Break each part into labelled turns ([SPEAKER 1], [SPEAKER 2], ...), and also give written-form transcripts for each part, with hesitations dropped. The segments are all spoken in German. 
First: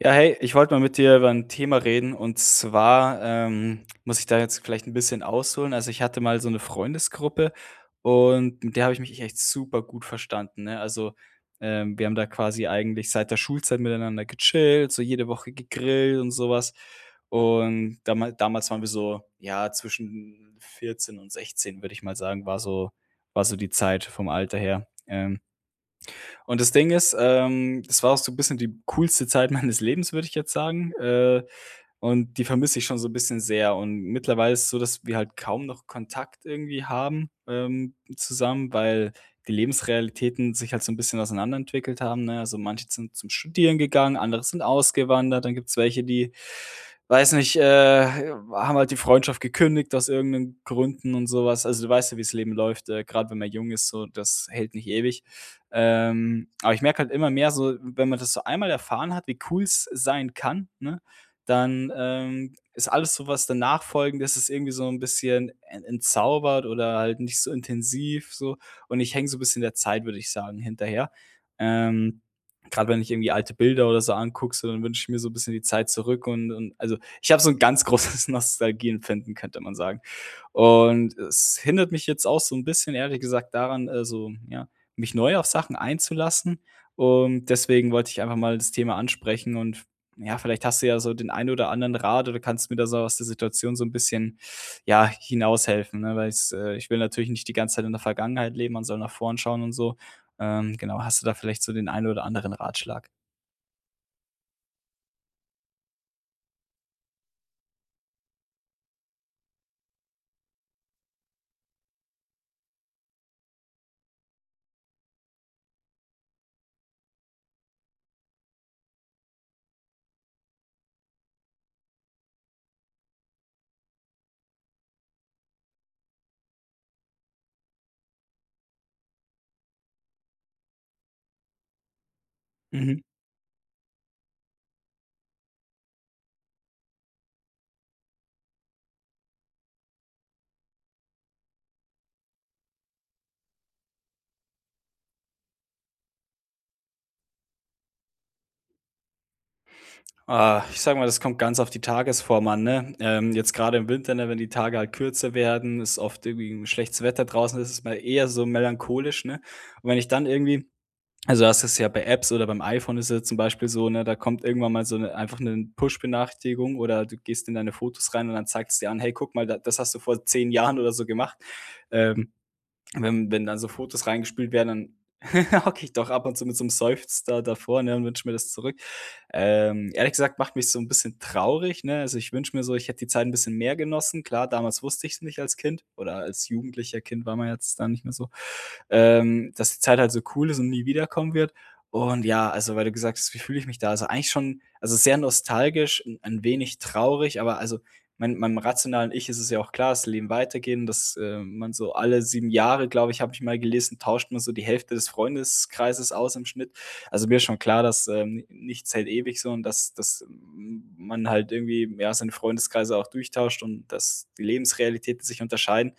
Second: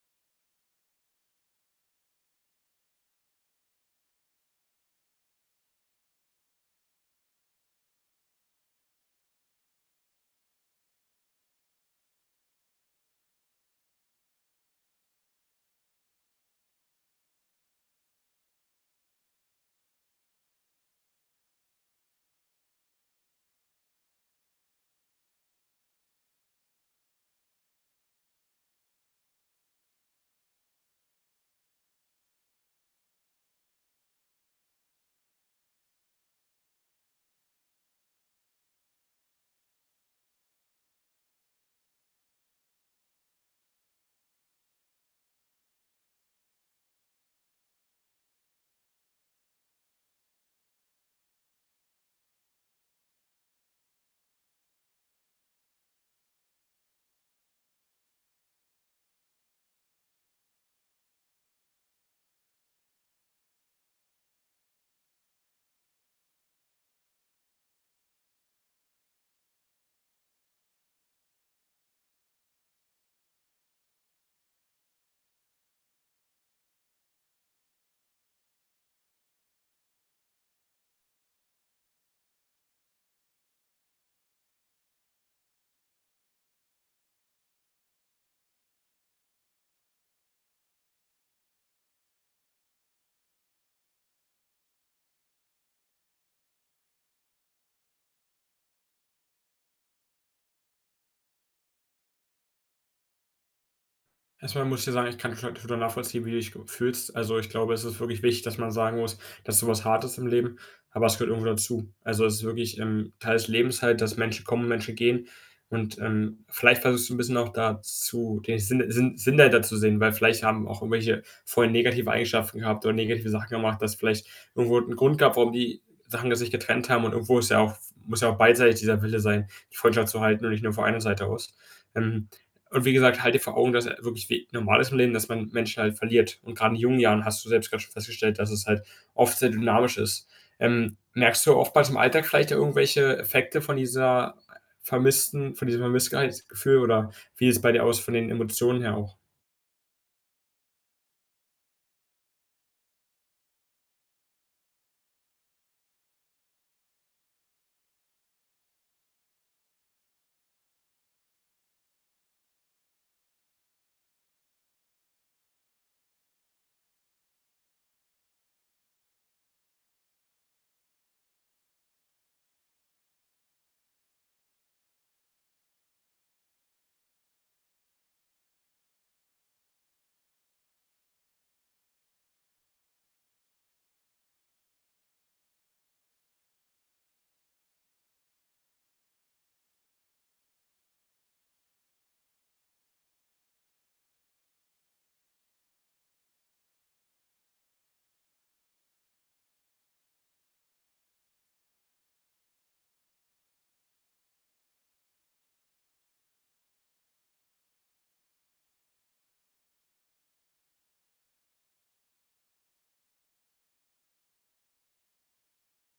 [SPEAKER 1] Ja, hey, ich wollte mal mit dir über ein Thema reden und zwar, muss ich da jetzt vielleicht ein bisschen ausholen. Also, ich hatte mal so eine Freundesgruppe und mit der habe ich mich echt super gut verstanden, ne? Also, wir haben da quasi eigentlich seit der Schulzeit miteinander gechillt, so jede Woche gegrillt und sowas. Und damals waren wir so, ja, zwischen 14 und 16, würde ich mal sagen, war so die Zeit vom Alter her. Und das Ding ist, das war auch so ein bisschen die coolste Zeit meines Lebens, würde ich jetzt sagen, und die vermisse ich schon so ein bisschen sehr. Und mittlerweile ist es so, dass wir halt kaum noch Kontakt irgendwie haben, zusammen, weil die Lebensrealitäten sich halt so ein bisschen auseinanderentwickelt haben, ne? Also, manche sind zum Studieren gegangen, andere sind ausgewandert, dann gibt's welche, die, weiß nicht, haben halt die Freundschaft gekündigt aus irgend Gründen und sowas. Also, du weißt ja, wie's Leben läuft, grad wenn man jung ist so, das hält nicht ewig. Aber ich merke halt immer mehr so, wenn man das so einmal erfahren hat, wie cool es sein kann, ne, dann, ist alles so, was danach folgend ist, ist irgendwie so ein bisschen en entzaubert oder halt nicht so intensiv so. Und ich hänge so ein bisschen der Zeit, würde ich sagen, hinterher. Ähm, Grad wenn ich irgendwie alte Bilder oder so angucke, so, dann wünsche ich mir so ein bisschen die Zeit zurück und also, ich habe so ein ganz großes Nostalgieempfinden, könnte man sagen. Und es hindert mich jetzt auch so ein bisschen, ehrlich gesagt, daran, so, ja mich neu auf Sachen einzulassen. Und deswegen wollte ich einfach mal das Thema ansprechen und ja, vielleicht hast du ja so den einen oder anderen Rat oder kannst mir da so aus der Situation so ein bisschen, ja, hinaushelfen, ne? Weil es ich will natürlich nicht die ganze Zeit in der Vergangenheit leben, man soll nach vorn schauen und so. Genau, hast du da vielleicht so den einen oder anderen Ratschlag?
[SPEAKER 2] Erstmal muss ich dir sagen, ich kann schon total nachvollziehen, wie du dich ge fühlst. Also, ich glaube, es ist wirklich wichtig, dass man sagen muss, dass so was hart ist im Leben, aber es gehört irgendwo dazu. Also, es ist wirklich, Teil des Lebens halt, dass Menschen kommen, Menschen gehen und, vielleicht versuchst du ein bisschen auch dazu den Sinn dahinter zu sehen, weil vielleicht haben auch irgendwelche vorher negative Eigenschaften gehabt oder negative Sachen gemacht, dass vielleicht irgendwo 'n Grund gab, warum die Sachen sich getrennt haben, und irgendwo ist ja auch muss ja auch beidseitig dieser Wille sein, die Freundschaft zu halten und nicht nur von einer Seite aus. Ähm, und wie
[SPEAKER 1] Mhm.
[SPEAKER 2] gesagt, halt dir vor Augen, dass er wirklich wie normal ist im Leben, dass man Menschen halt verliert. Und gerade in jungen Jahren hast du selbst gerade schon festgestellt, dass es halt oft sehr dynamisch ist. Merkst du oftmals im Alltag vielleicht irgendwelche Effekte von dieser vermissten, von diesem Vermisstheitsgefühl oder wie sieht es bei dir aus von den Emotionen her auch?
[SPEAKER 1] Ah, ich sage mal, das kommt ganz auf die Tagesform an, ne? Jetzt gerade im Winter, ne, wenn die Tage halt kürzer werden, ist oft irgendwie 'n schlechtes Wetter draußen, das ist es mal eher so melancholisch, ne? Und wenn ich dann irgendwie Also, das ist ja bei Apps oder beim iPhone ist ja zum Beispiel so, ne, da kommt irgendwann mal so 'ne einfach eine Push-Benachrichtigung oder du gehst in deine Fotos rein und dann zeigt es dir an: „Hey, guck mal, da das hast du vor 10 Jahren oder so gemacht.“ Ähm, wenn dann so Fotos reingespielt werden, dann hocke ich doch ab und zu mit so einem Seufzer davor, ne, und wünsche mir das zurück. Ehrlich gesagt macht mich so ein bisschen traurig, ne? Also, ich wünsche mir so, ich hätte die Zeit ein bisschen mehr genossen. Klar, damals wusste ich es nicht als Kind oder als Jugendlicher. Kind war man jetzt da nicht mehr so, dass die Zeit halt so cool ist und nie wiederkommen wird. Und ja, also, weil du gesagt hast: „Wie fühle ich mich da?“ Also, eigentlich schon also, sehr nostalgisch, 'n ein wenig traurig, aber also, meinem rationalen Ich ist es ja auch klar, dass Leben weitergehen, dass, man so alle 7 Jahre, glaube ich, habe ich mal gelesen, tauscht man so die Hälfte des Freundeskreises aus im Schnitt. Also, mir ist schon klar, dass, nichts hält ewig so und dass man halt irgendwie, ja, seine Freundeskreise auch durchtauscht und dass die Lebensrealitäten sich unterscheiden.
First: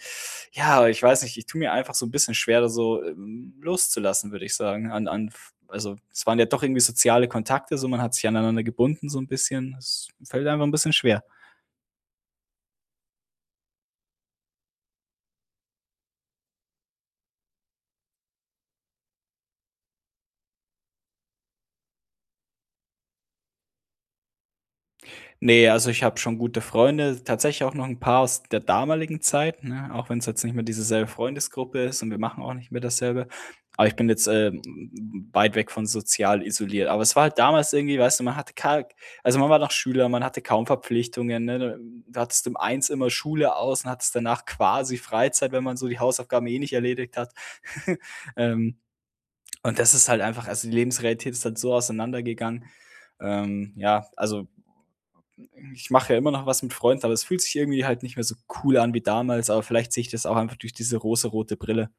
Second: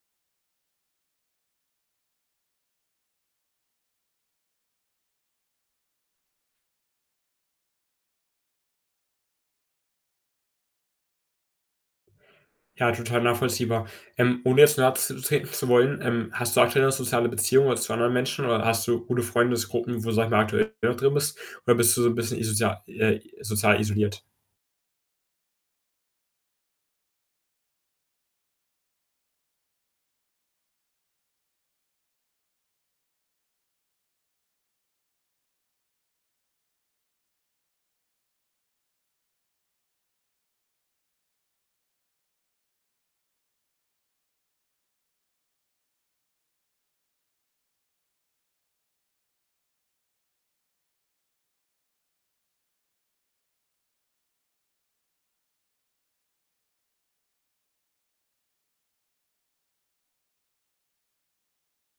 [SPEAKER 1] Ja, aber ich weiß nicht, ich tue mir einfach so ein bisschen schwer, da so, loszulassen, würde ich sagen, an an also, es waren ja doch irgendwie soziale Kontakte so, man hat sich aneinander gebunden so ein bisschen. Es fällt einfach ein bisschen schwer.
[SPEAKER 2] Ja, total nachvollziehbar. Ohne jetzt nahe zu treten zu wollen, hast du aktuell eine soziale Beziehung oder zu anderen Menschen oder hast du gute Freundesgruppen, wo, sag ich mal, aktuell noch drin bist, oder bist du so ein bisschen isozial, sozial isoliert?
[SPEAKER 1] Ne, also ich habe schon gute Freunde, tatsächlich auch noch ein paar aus der damaligen Zeit, ne? Auch wenn es jetzt nicht mehr dieselbe Freundesgruppe ist und wir machen auch nicht mehr dasselbe. Aber ich bin jetzt, weit weg von sozial isoliert. Aber es war halt damals irgendwie, weißt du, man hatte ka also man war noch Schüler, man hatte kaum Verpflichtungen, ne? Da du hattest um Eins immer Schule aus und hattest danach quasi Freizeit, wenn man so die Hausaufgaben eh nicht erledigt hat. Ähm, und das ist halt einfach also die Lebensrealität ist halt so auseinandergegangen. Ja, also ich mache ja immer noch was mit Freunden, aber es fühlt sich irgendwie halt nicht mehr so cool an wie damals, aber vielleicht sehe ich das auch einfach durch diese rose-rote Brille.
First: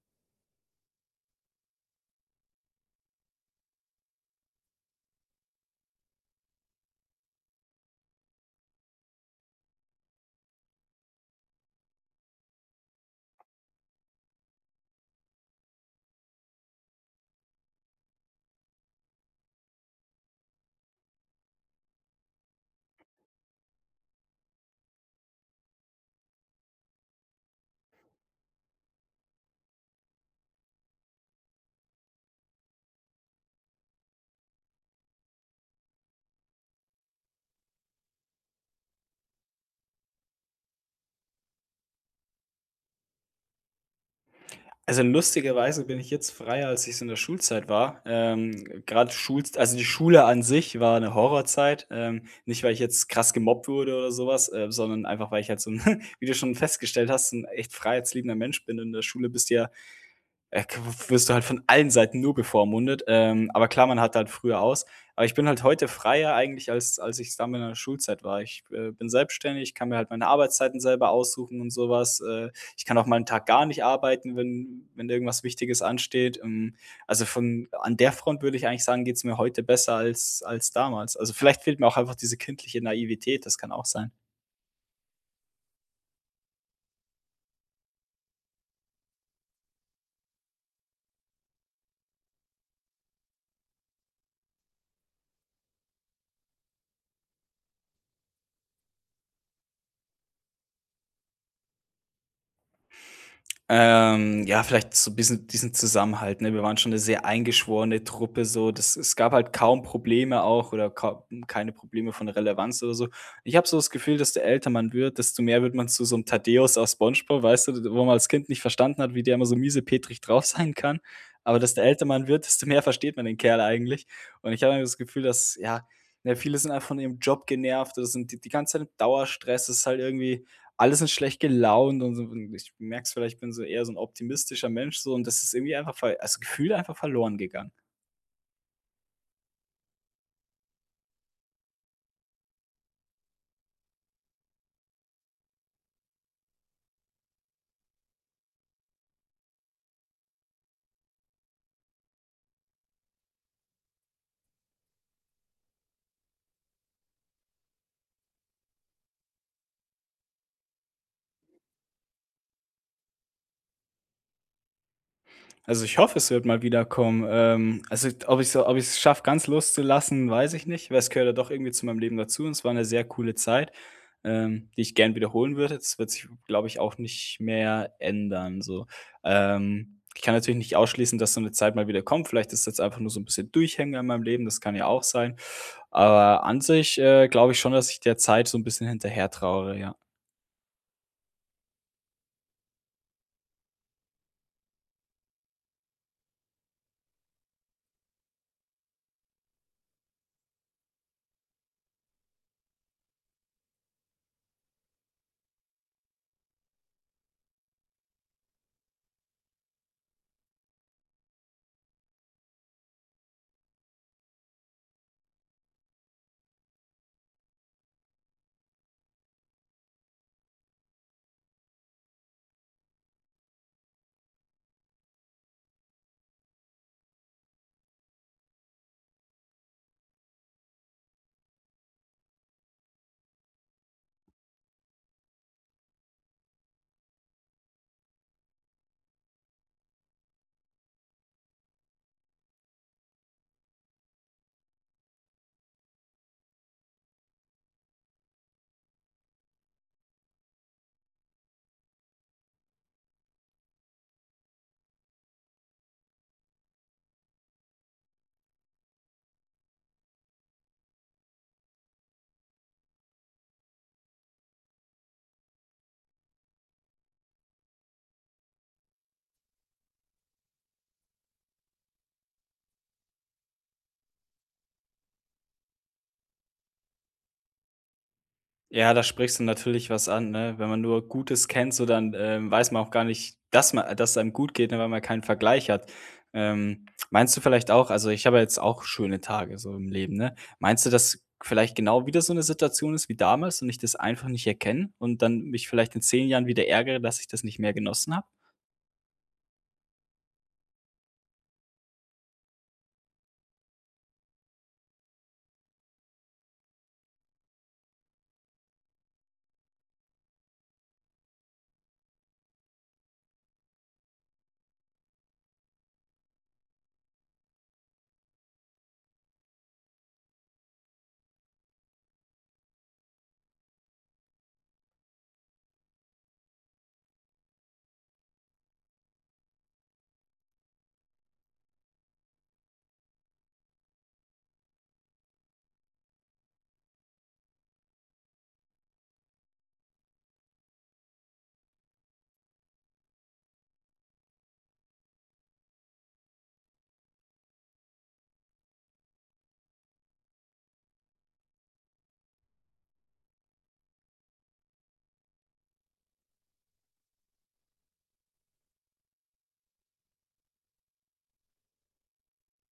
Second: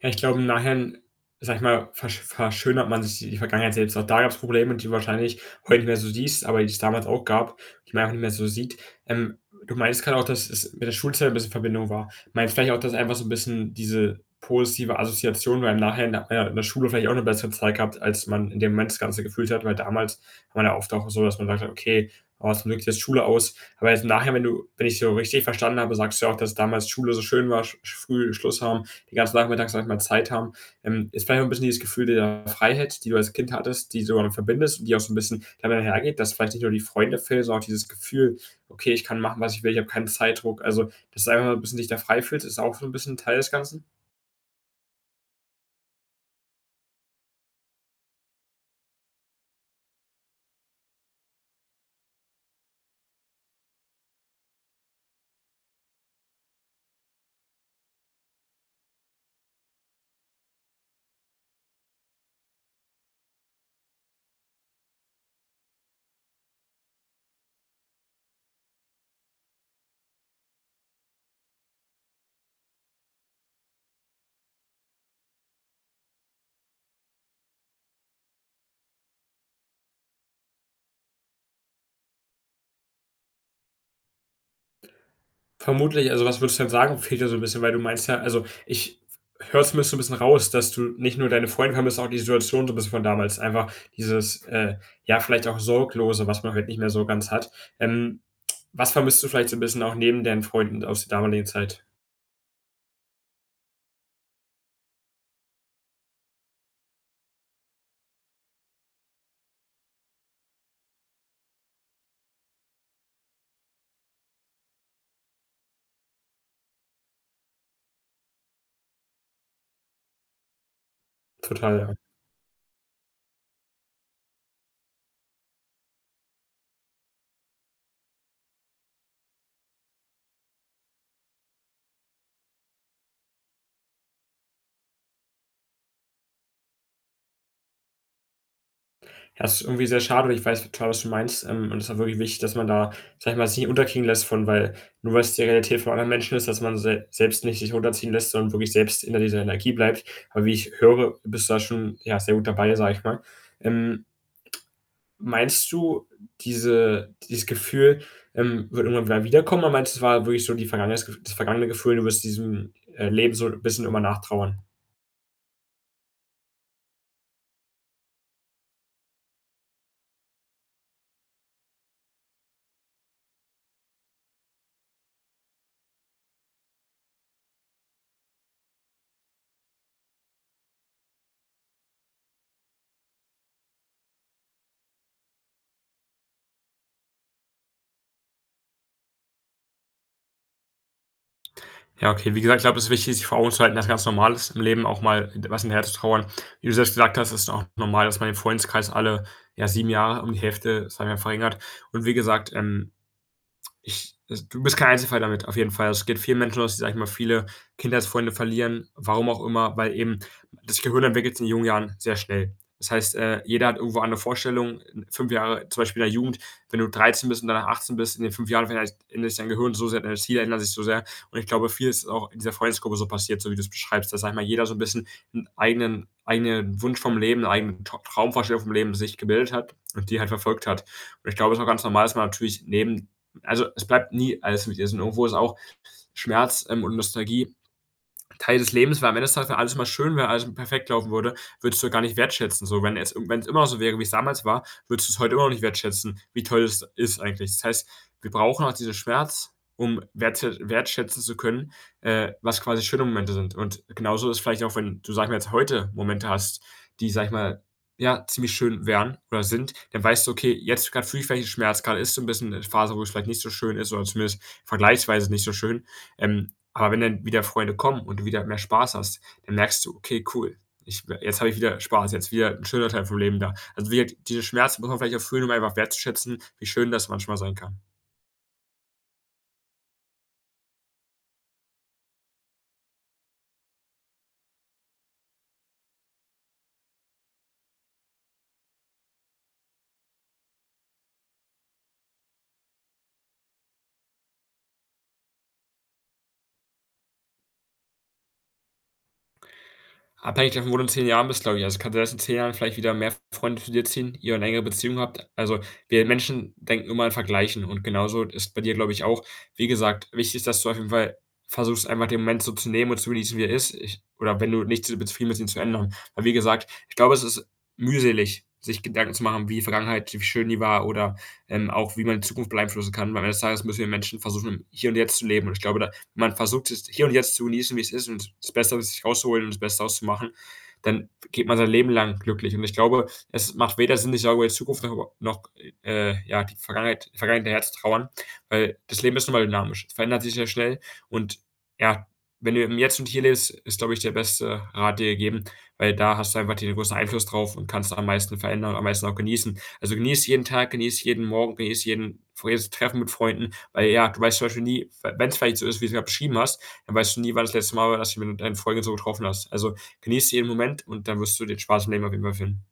[SPEAKER 2] Ja, ich glaube, im Nachhinein, sage ich mal, verschönert man sich die Vergangenheit selbst. Auch da gab's Probleme, die du wahrscheinlich heute nicht mehr so siehst, aber die es damals auch gab, die man einfach nicht mehr so sieht. Ähm, du meintest gerade auch, dass es mit der Schulzeit ein bisschen Verbindung war. Meinst vielleicht auch, dass einfach so ein bisschen diese positive Assoziation, weil im Nachhinein hat man ja in der Schule vielleicht auch eine bessere Zeit gehabt, als man in dem Moment das Ganze gefühlt hat, weil damals war man ja oft auch so, dass man sagt: „Okay, oh, zum Glück jetzt Schule aus.“ Aber jetzt nachher, wenn du wenn ich so richtig verstanden habe, sagst du ja auch, dass damals Schule so schön war, sch früh Schluss haben, den ganzen Nachmittag, sag ich mal, Zeit haben, ist vielleicht auch ein bisschen dieses Gefühl der Freiheit, die du als Kind hattest, die du dann verbindest und die auch so ein bisschen damit einhergeht, dass vielleicht nicht nur die Freunde fehlen, sondern auch dieses Gefühl, okay, ich kann machen, was ich will, ich habe keinen Zeitdruck. Also, dass du einfach so ein bisschen dich da frei fühlst, ist auch so ein bisschen Teil des Ganzen.
[SPEAKER 1] Also lustigerweise bin ich jetzt freier, als ich es in der Schulzeit war. Gerade Schul also die Schule an sich war eine Horrorzeit. Nicht, weil ich jetzt krass gemobbt wurde oder sowas, sondern einfach, weil ich halt so 'n wie du schon festgestellt hast, ein echt freiheitsliebender Mensch bin. In der Schule bist du ja k wirst du halt von allen Seiten nur bevormundet. Aber klar, man hat halt früher aus. Aber ich bin halt heute freier eigentlich, als ich damals in der Schulzeit war. Ich, bin selbstständig, kann mir halt meine Arbeitszeiten selber aussuchen und sowas. Ich kann auch mal einen Tag gar nicht arbeiten, wenn irgendwas Wichtiges ansteht. Also, von an der Front würde ich eigentlich sagen, geht's mir heute besser als damals. Also, vielleicht fehlt mir auch einfach diese kindliche Naivität, das kann auch sein.
[SPEAKER 2] Vermutlich, also was würdest du denn sagen, fehlt dir so 'n bisschen, weil du meinst ja, also, ich höre zumindest so 'n bisschen raus, dass du nicht nur deine Freunde vermisst, auch die Situation so 'n bisschen von damals. Einfach dieses, ja, vielleicht auch Sorglose, was man heute nicht mehr so ganz hat. Ähm, was vermisst du vielleicht so 'n bisschen auch neben deinen Freunden aus der damaligen Zeit?
[SPEAKER 1] Ja, vielleicht so 'n bisschen diesen Zusammenhalt, ne? Wir waren schon eine sehr eingeschworene Truppe so. Das es gab halt kaum Probleme auch oder kau keine Probleme von Relevanz oder so. Ich habe so das Gefühl, dass der älter man wird, desto mehr wird man zu so einem Thaddäus aus SpongeBob, weißt du, wo man als Kind nicht verstanden hat, wie der immer so miesepetrig drauf sein kann. Aber
[SPEAKER 2] Total,
[SPEAKER 1] desto
[SPEAKER 2] ja.
[SPEAKER 1] älter man wird, desto mehr versteht man den Kerl eigentlich. Und ich habe das Gefühl, dass ja, ne, viele sind einfach von ihrem Job genervt oder sind die ganze Zeit im Dauerstress. Das ist halt irgendwie alle sind schlecht gelaunt und so und ich merke es vielleicht, ich bin so eher so ein optimistischer Mensch so und das ist irgendwie einfach ver also, gefühlt einfach verloren gegangen.
[SPEAKER 2] Ja, das ist irgendwie sehr schade und ich weiß total, was du meinst, und es ist auch wirklich wichtig, dass man da, sage ich mal, sich nicht unterkriegen lässt von, weil nur weil es die Realität von anderen Menschen ist, dass man se selbst nicht sich runterziehen lässt, sondern wirklich selbst in dieser Energie bleibt. Aber wie ich höre, bist du da schon, ja, sehr gut dabei, sage ich mal. Ähm, meinst du, diese dieses Gefühl, wird irgendwann wieder wiederkommen, oder meinst du, es war wirklich so die vergangene das vergangene Gefühl, du wirst diesem, Leben so 'n bisschen immer nachtrauern?
[SPEAKER 1] Also, ich hoffe, es wird mal wiederkommen. Also, ob ich so, ob ich es schaffe, ganz loszulassen, weiß ich nicht, weil es gehört ja doch irgendwie zu meinem Leben dazu und es war eine sehr coole Zeit, die ich gern wiederholen würde. Das wird sich, glaube ich, auch nicht mehr ändern so. Ich kann natürlich nicht ausschließen, dass so eine Zeit mal wieder kommt. Vielleicht ist das einfach nur so ein bisschen Durchhänger in meinem Leben, das kann ja auch sein. Aber an sich, glaube ich schon, dass ich der Zeit so ein bisschen hinterher trauere, ja.
[SPEAKER 2] Ja, okay. Wie gesagt, ich glaube, es ist wichtig, sich vor Augen zu halten, dass ganz normal ist, im Leben auch mal was hinterher zu trauern. Wie du selbst gesagt hast, ist auch normal, dass man den Freundeskreis alle, ja, 7 Jahre um die Hälfte, sagen wir, verringert. Und wie gesagt, ich, also, du bist kein Einzelfall damit, auf jeden Fall. Es geht vielen Menschen so, dass sie, sage ich mal, viele Kindheitsfreunde verlieren, warum auch immer, weil eben das Gehirn entwickelt sich in jungen Jahren sehr schnell. Das heißt, jeder hat irgendwo andere Vorstellungen. In fünf Jahre zum Beispiel in der Jugend, wenn du 13 bist und danach 18 bist, in den 5 Jahren verändert ändert sich dein Gehirn so sehr, deine Ziele ändern sich so sehr. Und ich glaube, viel ist auch in dieser Freundesgruppe so passiert, so wie du es beschreibst, dass, sage ich mal, jeder so ein bisschen einen eigenen Wunsch vom Leben, 'ne eigene Tau Traumvorstellung vom Leben sich gebildet hat und die halt verfolgt hat. Und ich glaube, es ist auch ganz normal, dass man natürlich neben also es bleibt nie alles mit dir, sondern irgendwo ist auch Schmerz, und Nostalgie Teil des Lebens, weil am Ende des Tages, wenn alles immer schön wäre, alles perfekt laufen würde, würdest du ja gar nicht wertschätzen. So, wenn es wenn's immer so wäre, wie es damals war, würdest du es heute immer noch nicht wertschätzen, wie toll es ist eigentlich. Das heißt, wir brauchen auch diesen Schmerz, um wertschätzen zu können, was quasi schöne Momente sind. Und genauso ist vielleicht auch, wenn du, sagen wir jetzt, heute Momente hast, die, sag ich mal, ja, ziemlich schön wären oder sind, dann weißt du, okay, jetzt gerade fühle ich vielleicht den Schmerz, gerade ist so 'n bisschen eine Phase, wo es vielleicht nicht so schön ist oder zumindest vergleichsweise nicht so schön. Ähm, aber wenn dann wieder Freunde kommen und du wieder mehr Spaß hast, dann merkst du: „Okay, cool, ich jetzt habe ich wieder Spaß, jetzt wieder ein schöner Teil vom Leben da.“ Also, wie gesagt, diese Schmerzen muss man vielleicht auch fühlen, um einfach wertzuschätzen, wie schön das manchmal sein kann.
[SPEAKER 1] Ja, da sprichst du natürlich was an, ne? Wenn man nur Gutes kennt, so dann, weiß man auch gar nicht, dass man, dass es einem gut geht, ne, weil man keinen Vergleich hat. Meinst du vielleicht auch also, ich habe ja jetzt auch schöne Tage so im Leben, ne? Meinst du, dass vielleicht genau wieder so eine Situation ist wie damals und ich das einfach nicht erkenne und dann mich vielleicht in 10 Jahren wieder ärgere, dass ich das nicht mehr genossen habe?
[SPEAKER 2] Abhängig davon, wo du in 10 Jahren bist, glaube ich. Also, es kann sein, dass in 10 Jahren vielleicht wieder mehr Freunde zu dir ziehen, ihr eine längere Beziehung habt. Also, wir Menschen denken immer in Vergleichen und genauso ist bei dir, glaube ich, auch. Wie gesagt, wichtig ist, dass du auf jeden Fall versuchst, einfach den Moment so zu nehmen und zu genießen, wie er ist. Ich, oder wenn du nicht zufrieden bist, ihn zu ändern. Weil wie gesagt, ich glaube, es ist mühselig, sich Gedanken zu machen, wie die Vergangenheit wie schön die war oder, auch wie man die Zukunft beeinflussen kann, weil am Ende des Tages müssen wir Menschen versuchen, im Hier und Jetzt zu leben, und ich glaube, da man versucht es hier und jetzt zu genießen, wie es ist, und das Beste aus sich rauszuholen und das Beste auszumachen, dann geht man sein Leben lang glücklich. Und ich glaube, es macht weder Sinn, sich darüber die Zukunft noch noch, ja, die Vergangenheit daher zu trauern, weil das Leben ist nun mal dynamisch. Es verändert sich sehr schnell und, ja, wenn du im Jetzt und Hier lebst, ist, glaube ich, der beste Rat dir gegeben, weil da hast du einfach den größten Einfluss drauf und kannst am meisten verändern und am meisten auch genießen. Also, genieß jeden Tag, genieß jeden Morgen, genieß jeden f jedes Treffen mit Freunden, weil ja, du weißt zum Beispiel nie, wenn es vielleicht so ist, wie du's grad beschrieben hast, dann weißt du nie, wann das letzte Mal war, dass du jemanden in Folge so getroffen hast. Also, genieß jeden Moment und dann wirst du den Spaß im Leben auf jeden Fall finden.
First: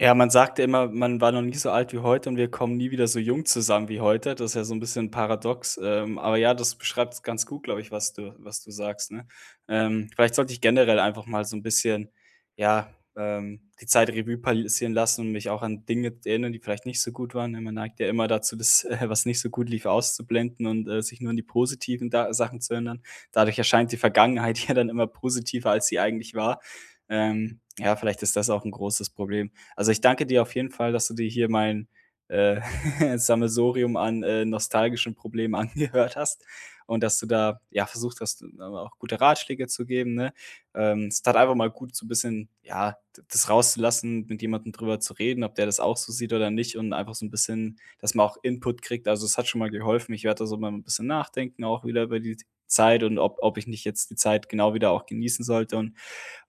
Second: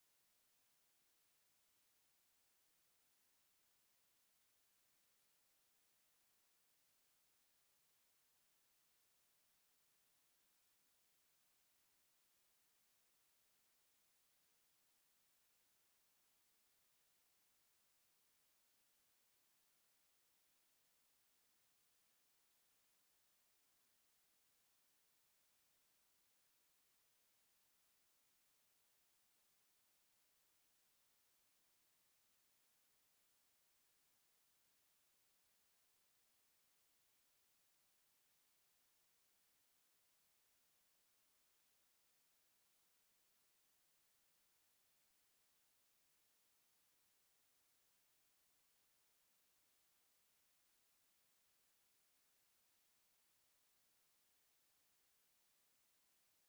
[SPEAKER 1] Ja, man sagt ja immer, man war noch nie so alt wie heute und wir kommen nie wieder so jung zusammen wie heute. Das ist ja so ein bisschen paradox, aber ja, das beschreibt ganz gut, glaube ich, was du sagst, ne? Vielleicht sollte ich generell einfach mal so ein bisschen, ja, die Zeit Revue passieren lassen und mich auch an Dinge erinnern, die vielleicht nicht so gut waren, ne? Man neigt ja immer dazu, das, was nicht so gut lief, auszublenden und, sich nur an die positiven da Sachen zu erinnern. Dadurch erscheint die Vergangenheit ja dann immer positiver, als sie eigentlich war. Ja, vielleicht ist das auch ein großes Problem. Also, ich danke dir auf jeden Fall, dass du dir hier mein, äh, Sammelsurium an, nostalgischen Problemen angehört hast und dass du da, ja, versucht hast, aber auch gute Ratschläge zu geben, ne? Es tat einfach mal gut, so ein bisschen, ja, d das rauszulassen, mit jemandem drüber zu reden, ob der das auch so sieht oder nicht und einfach so ein bisschen, dass man auch Input kriegt. Also, es hat schon mal geholfen. Ich werde da so mal ein bisschen nachdenken, auch wieder über die Zeit und ob ich nicht jetzt die Zeit genau wieder auch genießen sollte und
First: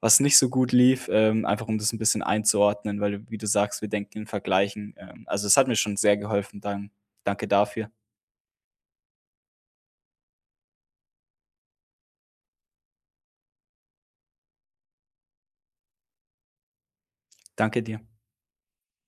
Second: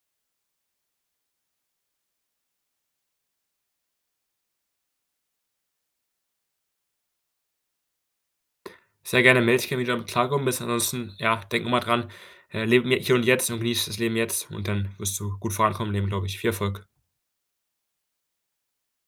[SPEAKER 1] was nicht so gut lief, einfach um das ein bisschen einzuordnen, weil du wie du sagst, wir denken in Vergleichen. Also, es hat mir schon sehr geholfen. Danke dafür.
[SPEAKER 2] Sehr gerne, melde dich gerne wieder, mit du klargekommen bist. Ansonsten, ja, denk immer dran, lebe im Hier und Jetzt und genieße das Leben jetzt und dann wirst du gut vorankommen im Leben, glaube ich. Viel Erfolg.
[SPEAKER 1] Danke dir.